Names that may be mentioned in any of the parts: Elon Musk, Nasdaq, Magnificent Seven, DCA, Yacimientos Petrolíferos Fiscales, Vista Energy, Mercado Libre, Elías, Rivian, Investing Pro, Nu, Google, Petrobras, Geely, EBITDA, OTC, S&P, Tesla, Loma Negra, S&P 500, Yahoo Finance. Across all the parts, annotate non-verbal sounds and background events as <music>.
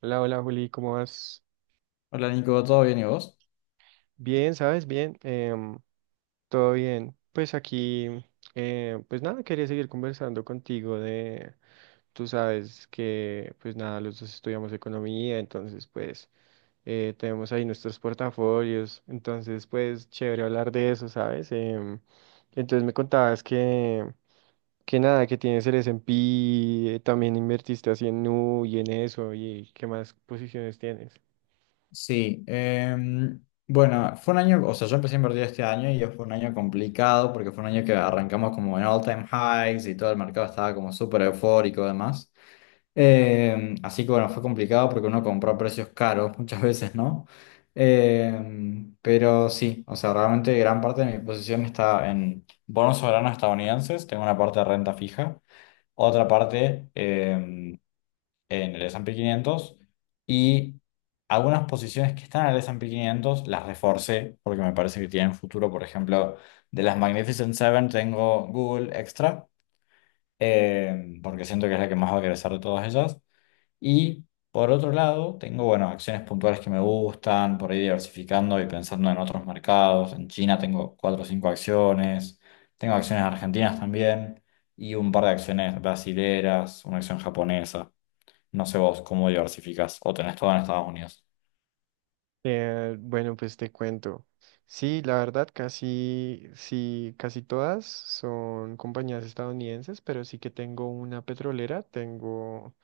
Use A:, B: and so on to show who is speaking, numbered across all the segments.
A: Hola, hola Juli, ¿cómo vas?
B: Hola Nico, ¿todo bien y vos?
A: Bien, ¿sabes? Bien, todo bien. Pues aquí, pues nada, quería seguir conversando contigo de, tú sabes que, pues nada, los dos estudiamos economía, entonces pues tenemos ahí nuestros portafolios, entonces pues chévere hablar de eso, ¿sabes? Entonces me contabas que nada, que tienes el S&P, también invertiste así en Nu y en eso, y qué más posiciones tienes.
B: Sí, bueno, fue un año, o sea, yo empecé a invertir este año y fue un año complicado porque fue un año que arrancamos como en all time highs y todo el mercado estaba como súper eufórico además. Así que bueno, fue complicado porque uno compró a precios caros muchas <laughs> veces, ¿no? Pero sí, o sea, realmente gran parte de mi posición está en bonos soberanos estadounidenses, tengo una parte de renta fija, otra parte en el S&P 500 y algunas posiciones que están en el S&P quinientos las reforcé porque me parece que tienen futuro. Por ejemplo, de las Magnificent Seven tengo Google Extra porque siento que es la que más va a crecer de todas ellas. Y por otro lado, tengo, bueno, acciones puntuales que me gustan, por ahí diversificando y pensando en otros mercados. En China tengo cuatro o cinco acciones, tengo acciones argentinas también. Y un par de acciones brasileras, una acción japonesa. No sé vos cómo diversificás o tenés todo en Estados Unidos.
A: Bueno, pues te cuento. Sí, la verdad, casi, sí, casi todas son compañías estadounidenses, pero sí que tengo una petrolera, tengo,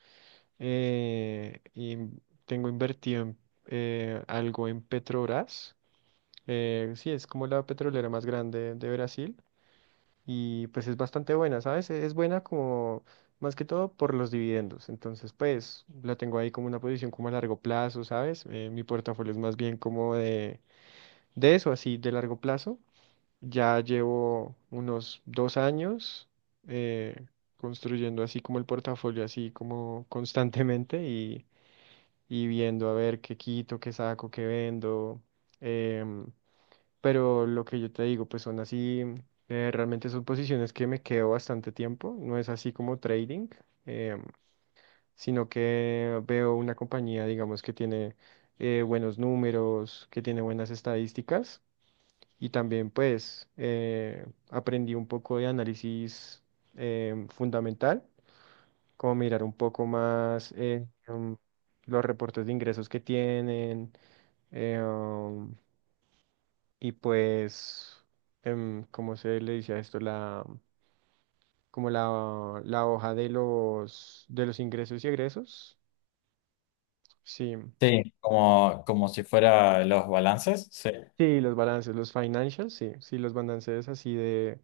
A: tengo invertido en, algo en Petrobras. Sí, es como la petrolera más grande de Brasil y pues es bastante buena, ¿sabes? Es buena como más que todo por los dividendos. Entonces, pues la tengo ahí como una posición como a largo plazo, ¿sabes? Mi portafolio es más bien como de eso, así de largo plazo, ya llevo unos dos años eh, construyendo así como el portafolio, así como constantemente y viendo a ver qué quito, qué saco, qué vendo. em, pero lo que yo te digo, pues son así, realmente son posiciones que me quedo bastante tiempo, no es así como trading, em, sino que veo una compañía, digamos, que tiene buenos números, que tiene buenas estadísticas y también pues aprendí un poco de análisis fundamental, como mirar un poco más los reportes de ingresos que tienen eh, um, y pues, ¿cómo se le dice a esto? Como la hoja de de los ingresos y egresos. Sí,
B: Sí, como, como si fuera los balances. Sí,
A: sí, los balances, los financials, sí, sí, los balances así de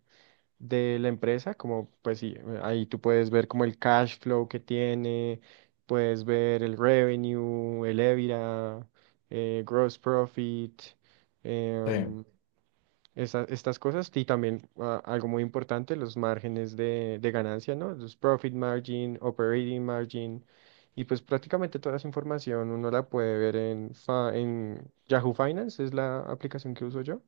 A: de la empresa, como pues sí, ahí tú puedes ver como el cash flow que tiene, puedes ver el revenue, el EBITDA, gross profit,
B: sí.
A: em, estas cosas y también ah, algo muy importante, los márgenes de ganancia, ¿no? Los profit margin, operating margin y pues prácticamente toda esa información uno la puede ver en Yahoo Finance, es la aplicación que uso yo.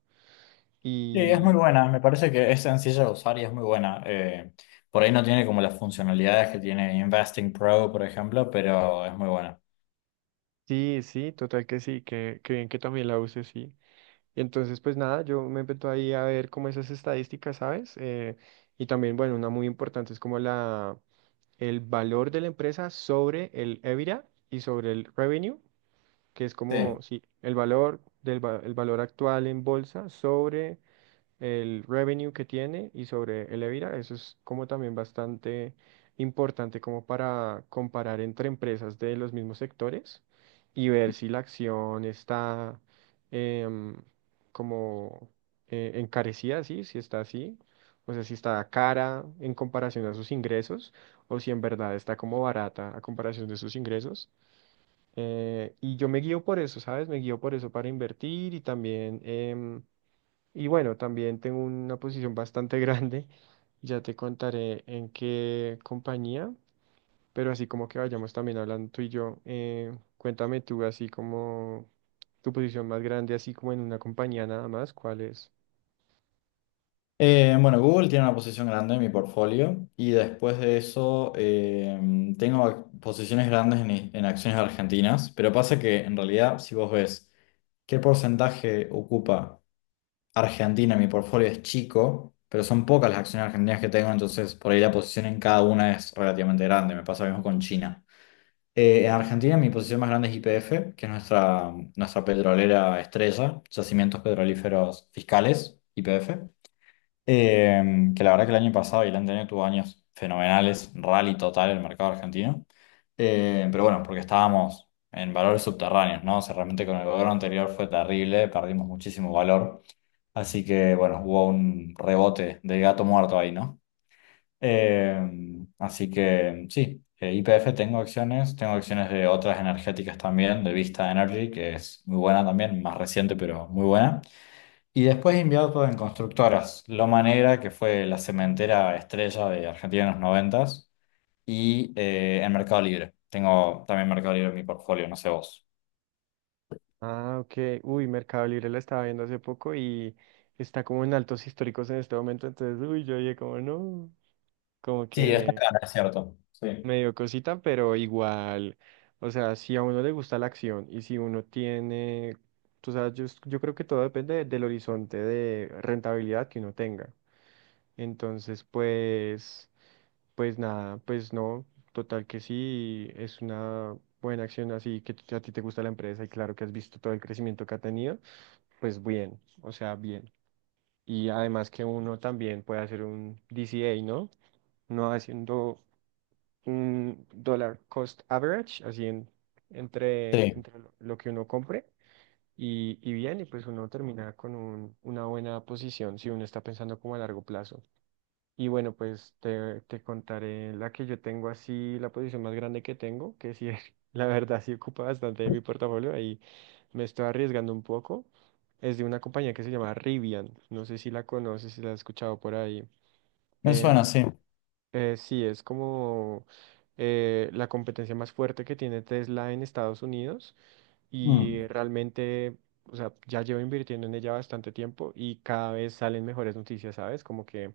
B: Sí, es muy buena. Me parece que es sencilla de usar y es muy buena. Por ahí no tiene como las funcionalidades que tiene Investing Pro, por ejemplo, pero es muy buena.
A: Sí, sí, total que sí, que bien que también la use, sí. Y entonces, pues nada, yo me meto ahí a ver como esas estadísticas, ¿sabes? Y también, bueno, una muy importante es como el valor de la empresa sobre el EBITDA y sobre el revenue, que es como,
B: Sí.
A: sí, el valor el valor actual en bolsa sobre el revenue que tiene y sobre el EBITDA. Eso es como también bastante importante como para comparar entre empresas de los mismos sectores y ver si la acción está em, como encarecida, ¿sí? Si está así, o sea, si está cara en comparación a sus ingresos o si en verdad está como barata a comparación de sus ingresos. Y yo me guío por eso, ¿sabes? Me guío por eso para invertir y también... y bueno, también tengo una posición bastante <laughs> grande. Ya te contaré en qué compañía, pero así como que vayamos también hablando tú y yo, cuéntame tú así como tu posición más grande, así como en una compañía nada más, ¿cuál es?
B: Bueno, Google tiene una posición grande en mi portfolio y después de eso tengo posiciones grandes en, en acciones argentinas, pero pasa que en realidad si vos ves qué porcentaje ocupa Argentina, mi portfolio es chico, pero son pocas las acciones argentinas que tengo, entonces por ahí la posición en cada una es relativamente grande. Me pasa lo mismo con China. En Argentina mi posición más grande es YPF, que es nuestra petrolera estrella, Yacimientos Petrolíferos Fiscales, YPF, eh, que la verdad que el año pasado y el anterior tuvo años fenomenales, rally total el mercado argentino. Pero bueno, porque estábamos en valores subterráneos, ¿no? O sea, realmente con el gobierno anterior fue terrible, perdimos muchísimo valor. Así que bueno, hubo un rebote de gato muerto ahí, ¿no? Eh, Así que sí, IPF tengo acciones de otras energéticas también, de Vista Energy, que es muy buena también, más reciente, pero muy buena. Y después invierto en constructoras, Loma Negra, que fue la cementera estrella de Argentina en los 90, y en Mercado Libre. Tengo también Mercado Libre en mi portfolio, no sé vos.
A: Ah, ok. Uy, Mercado Libre la estaba viendo hace poco y está como en altos históricos en este momento, entonces, uy, yo dije como no, como
B: Sí, está
A: que
B: acá, es cierto. Sí.
A: me dio cosita, pero igual, o sea, si a uno le gusta la acción y si uno tiene, tú sabes, yo creo que todo depende del horizonte de rentabilidad que uno tenga. Entonces, pues, pues nada, pues no, total que sí, es una buena acción así que a ti te gusta la empresa y claro que has visto todo el crecimiento que ha tenido, pues bien, o sea, bien. Y además que uno también puede hacer un DCA, ¿no? No haciendo un dólar cost average, así en, entre,
B: Sí,
A: entre lo que uno compre y bien, y pues uno termina con una buena posición si uno está pensando como a largo plazo. Y bueno, pues te contaré la que yo tengo así, la posición más grande que tengo, que sí, <laughs> la verdad sí ocupa bastante de mi portafolio, ahí me estoy arriesgando un poco. Es de una compañía que se llama Rivian, no sé si la conoces, si la has escuchado por ahí.
B: me suena,
A: Em,
B: sí.
A: sí, es como la competencia más fuerte que tiene Tesla en Estados Unidos y
B: Mm,
A: realmente, o sea, ya llevo invirtiendo en ella bastante tiempo y cada vez salen mejores noticias, ¿sabes? Como que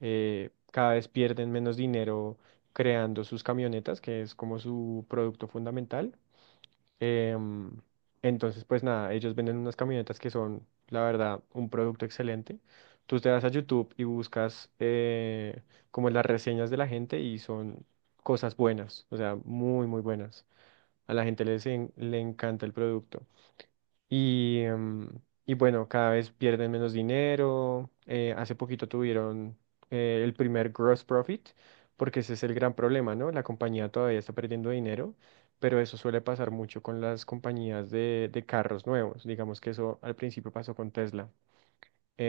A: cada vez pierden menos dinero creando sus camionetas, que es como su producto fundamental. Em, entonces, pues nada, ellos venden unas camionetas que son, la verdad, un producto excelente. Tú te vas a YouTube y buscas como las reseñas de la gente y son cosas buenas, o sea, muy, muy buenas. A la gente le encanta el producto. Y, em, y bueno, cada vez pierden menos dinero. Hace poquito tuvieron el primer gross profit, porque ese es el gran problema, ¿no? La compañía todavía está perdiendo dinero, pero eso suele pasar mucho con las compañías de carros nuevos. Digamos que eso al principio pasó con Tesla.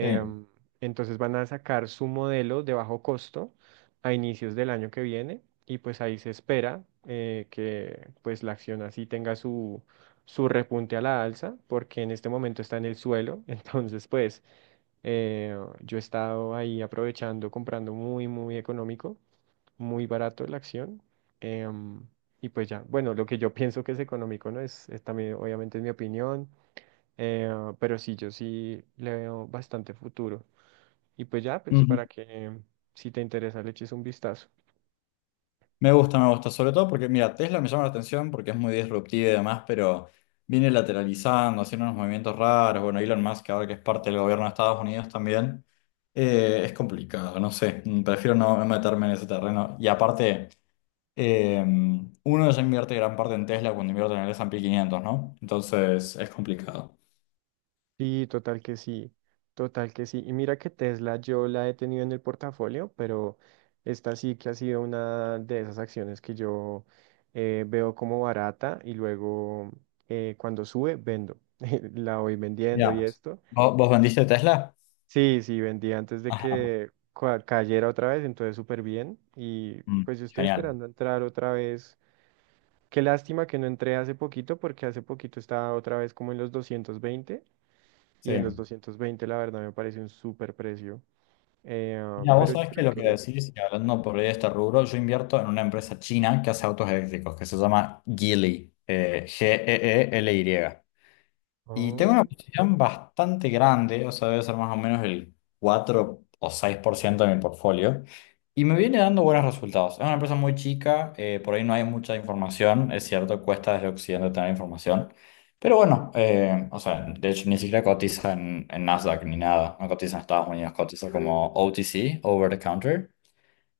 B: sí.
A: entonces van a sacar su modelo de bajo costo a inicios del año que viene y pues ahí se espera que pues la acción así tenga su repunte a la alza porque en este momento está en el suelo. <laughs> Entonces pues yo he estado ahí aprovechando, comprando muy, muy económico, muy barato la acción. em, y pues ya, bueno, lo que yo pienso que es económico, ¿no? Es también obviamente es mi opinión. Eh, pero sí, yo sí le veo bastante futuro. Y pues ya, pues
B: Ujú.
A: para que mm, si te interesa le eches un vistazo.
B: Me gusta, sobre todo porque, mira, Tesla me llama la atención porque es muy disruptiva y demás, pero viene lateralizando, haciendo unos movimientos raros. Bueno, Elon Musk, ahora que es parte del gobierno de Estados Unidos también, es complicado, no sé, mm, prefiero no no meterme en ese terreno. Y aparte, eh, uno ya invierte gran parte en Tesla cuando invierte en el S&P 500, ¿no? Entonces es complicado.
A: Sí, total que sí, total que sí. Y mira que Tesla yo la he tenido en el portafolio, pero esta sí que ha sido una de esas acciones que yo veo como barata y luego cuando sube vendo. <laughs> La voy vendiendo y
B: Ya,
A: esto.
B: ¿Vos vendiste Tesla?
A: Sí, sí, vendí antes de
B: Ajá,
A: que cayera otra vez, entonces súper bien. Y
B: mm,
A: pues yo estoy
B: genial,
A: esperando entrar otra vez. Qué lástima que no entré hace poquito, porque hace poquito estaba otra vez como en los 220.
B: sí.
A: Y en los 220, la verdad, me parece un súper precio.
B: Mira, vos
A: Pero yo
B: sabés que
A: creo
B: lo que
A: que.
B: decís, y hablando por ahí de este rubro, yo invierto en una empresa china que hace autos eléctricos, que se llama Geely, Geely. Y tengo una
A: Oh,
B: posición bastante grande, o sea, debe ser más o menos el 4 o 6% de mi portfolio. Y me viene dando buenos resultados. Es una empresa muy chica, por ahí no hay mucha información, es cierto, cuesta desde Occidente tener información. Pero bueno, o sea, de hecho ni siquiera cotiza en, Nasdaq ni nada, no cotiza en Estados Unidos, cotiza como OTC, Over the Counter.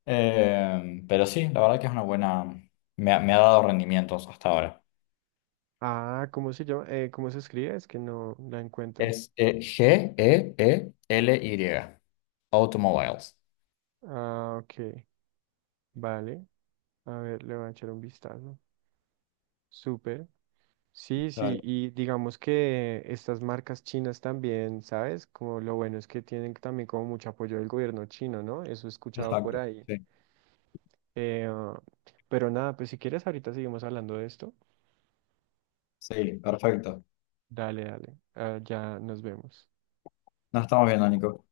B: Pero sí, la verdad que es una buena, me ha dado rendimientos hasta ahora.
A: ah, ¿cómo se llama? ¿Cómo se escribe? Es que no la encuentro.
B: Es Geely. Automobiles.
A: Ah, ok. Vale. A ver, le voy a echar un vistazo. Súper. Sí, sí,
B: Dale,
A: y digamos que estas marcas chinas también, ¿sabes? Como lo bueno es que tienen también como mucho apoyo del gobierno chino, ¿no? Eso he escuchado por
B: exacto.
A: ahí.
B: Sí,
A: Eh, ah, pero nada, pues si quieres ahorita seguimos hablando de esto.
B: sí, perfecto.
A: Dale, dale. Ya nos vemos.
B: Nos estamos viendo, Nico.